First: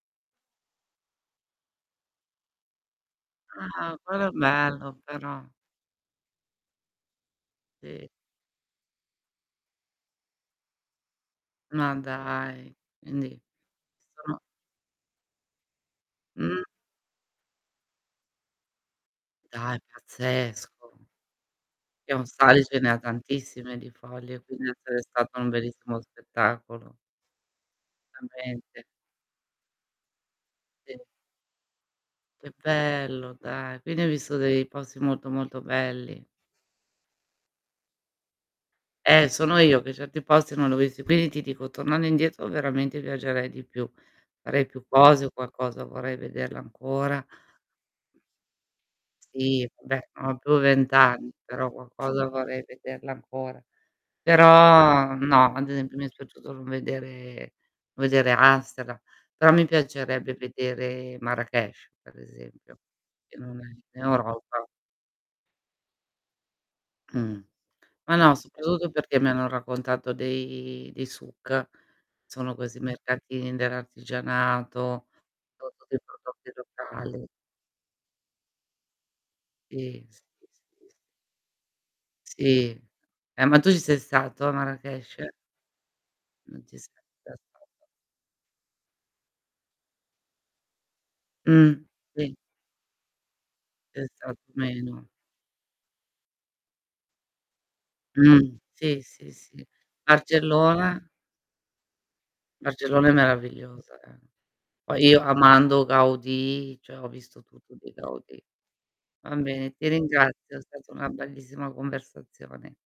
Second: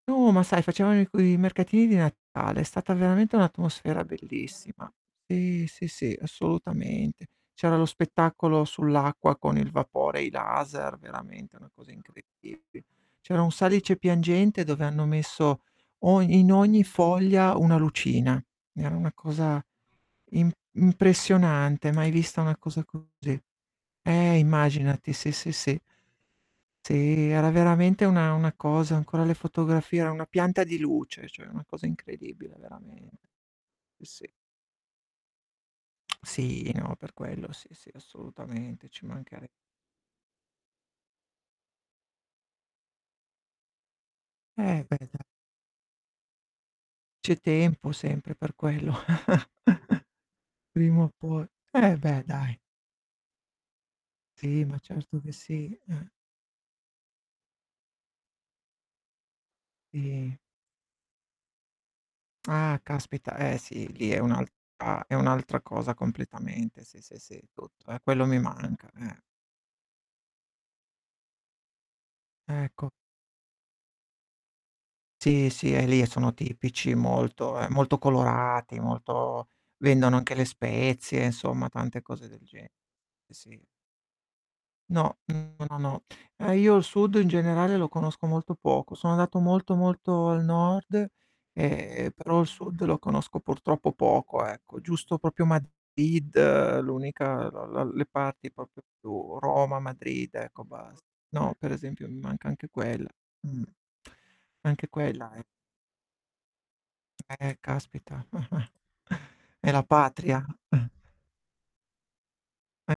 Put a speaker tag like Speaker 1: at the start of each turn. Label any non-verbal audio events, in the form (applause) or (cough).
Speaker 1: No, ma sai facevano i quei mercatini di Natale, è stata veramente
Speaker 2: Ah,
Speaker 1: un'atmosfera
Speaker 2: quello è
Speaker 1: bellissima.
Speaker 2: bello però.
Speaker 1: Sì, sì, sì, assolutamente. C'era lo
Speaker 2: Sì.
Speaker 1: spettacolo sull'acqua con il vapore e i laser, veramente una cosa
Speaker 2: Ma dai.
Speaker 1: incredibile. C'era
Speaker 2: Quindi,
Speaker 1: un salice
Speaker 2: sono
Speaker 1: piangente, dove hanno messo ogn in
Speaker 2: Mh.
Speaker 1: ogni foglia una lucina. Era una cosa
Speaker 2: Dai
Speaker 1: im
Speaker 2: pazzesco.
Speaker 1: impressionante, mai
Speaker 2: E un
Speaker 1: vista una
Speaker 2: salice
Speaker 1: cosa
Speaker 2: ne ha
Speaker 1: così.
Speaker 2: tantissime di
Speaker 1: Eh,
Speaker 2: foglie, quindi deve essere
Speaker 1: immaginati, sì
Speaker 2: stato un
Speaker 1: sì sì.
Speaker 2: bellissimo
Speaker 1: Si,
Speaker 2: spettacolo.
Speaker 1: era veramente una una
Speaker 2: Veramente.
Speaker 1: cosa ho ancora le fotografie, era una pianta di
Speaker 2: Sì.
Speaker 1: luce, cioè una cosa incredibile
Speaker 2: Che
Speaker 1: veramente.
Speaker 2: bello dai, quindi hai
Speaker 1: Sì.
Speaker 2: visto dei posti molto molto belli.
Speaker 1: Sì, no, per quello sì sì, assolutamente, ci
Speaker 2: Eh,
Speaker 1: manchere
Speaker 2: sono io che certi posti non li ho visti, quindi ti dico tornando indietro veramente viaggerei di più. Farei
Speaker 1: Eh,
Speaker 2: più
Speaker 1: beh, dai.
Speaker 2: cose o qualcosa vorrei vederla ancora.
Speaker 1: C'è tempo sempre per quello. (chuckles)
Speaker 2: Sì. Beh, non ho più 20
Speaker 1: Prima o
Speaker 2: anni,
Speaker 1: poi.
Speaker 2: però
Speaker 1: Eh, beh
Speaker 2: qualcosa
Speaker 1: dai.
Speaker 2: vorrei vederla ancora.
Speaker 1: Sì, ma
Speaker 2: Però
Speaker 1: certo che
Speaker 2: no, ad
Speaker 1: sì,
Speaker 2: esempio mi è
Speaker 1: eh.
Speaker 2: spiaciuto non vedere vedere Astara, però mi piacerebbe
Speaker 1: Sì.
Speaker 2: vedere Marrakech per esempio
Speaker 1: Ah, caspita.
Speaker 2: in
Speaker 1: Eh,
Speaker 2: un
Speaker 1: sì,
Speaker 2: in
Speaker 1: lì è un' altra
Speaker 2: Europa.
Speaker 1: è un'altra cosa completamente, sì sì sì,
Speaker 2: Mh.
Speaker 1: tutto. Eh,
Speaker 2: Ma
Speaker 1: quello
Speaker 2: no,
Speaker 1: mi manca,
Speaker 2: soprattutto perché
Speaker 1: eh.
Speaker 2: mi hanno raccontato dei dei suk, sono questi
Speaker 1: Ecco.
Speaker 2: mercatini dell'artigianato,
Speaker 1: Sì,
Speaker 2: con
Speaker 1: sì. Eh,
Speaker 2: tutti
Speaker 1: lì è che sono
Speaker 2: prodotti
Speaker 1: tipici, è
Speaker 2: locali.
Speaker 1: molto è molto colorati, molto
Speaker 2: Sì,
Speaker 1: vendono
Speaker 2: sì,
Speaker 1: anche le
Speaker 2: sì, sì.
Speaker 1: spezie insomma tante cose del gen
Speaker 2: Sì.
Speaker 1: sì,
Speaker 2: Eh, ma
Speaker 1: sì.
Speaker 2: tu ci sei stato a
Speaker 1: No
Speaker 2: Marrakech?
Speaker 1: mh, no no. Eh,
Speaker 2: Non
Speaker 1: io
Speaker 2: ci
Speaker 1: il
Speaker 2: sei
Speaker 1: sud in
Speaker 2: ancora
Speaker 1: generale
Speaker 2: stato.
Speaker 1: lo conosco molto poco. Sono andato molto molto al nord,
Speaker 2: Mh,
Speaker 1: ehm,
Speaker 2: sì.
Speaker 1: però il sud lo conosco purtroppo
Speaker 2: Sei stato
Speaker 1: poco ecco,
Speaker 2: meno.
Speaker 1: giusto proprio Madrid, l'unica la la le parti
Speaker 2: Mh,
Speaker 1: proprio
Speaker 2: sì, sì,
Speaker 1: più
Speaker 2: sì.
Speaker 1: Roma, Madrid ecco,
Speaker 2: Barcellona?
Speaker 1: basta. No, per esempio mi manca anche quella.
Speaker 2: Barcellona è
Speaker 1: Mhmm.
Speaker 2: meravigliosa eh.
Speaker 1: Anche
Speaker 2: Poi io
Speaker 1: quella eh.
Speaker 2: amando Gaudì, cioè ho visto
Speaker 1: Eh,
Speaker 2: tutto di
Speaker 1: caspita
Speaker 2: Gaudì.
Speaker 1: (chuckles)
Speaker 2: Va
Speaker 1: è
Speaker 2: bene,
Speaker 1: la
Speaker 2: ti
Speaker 1: patria.
Speaker 2: ringrazio, è
Speaker 1: (chuckles)
Speaker 2: stata una bellissima conversazione.
Speaker 1: E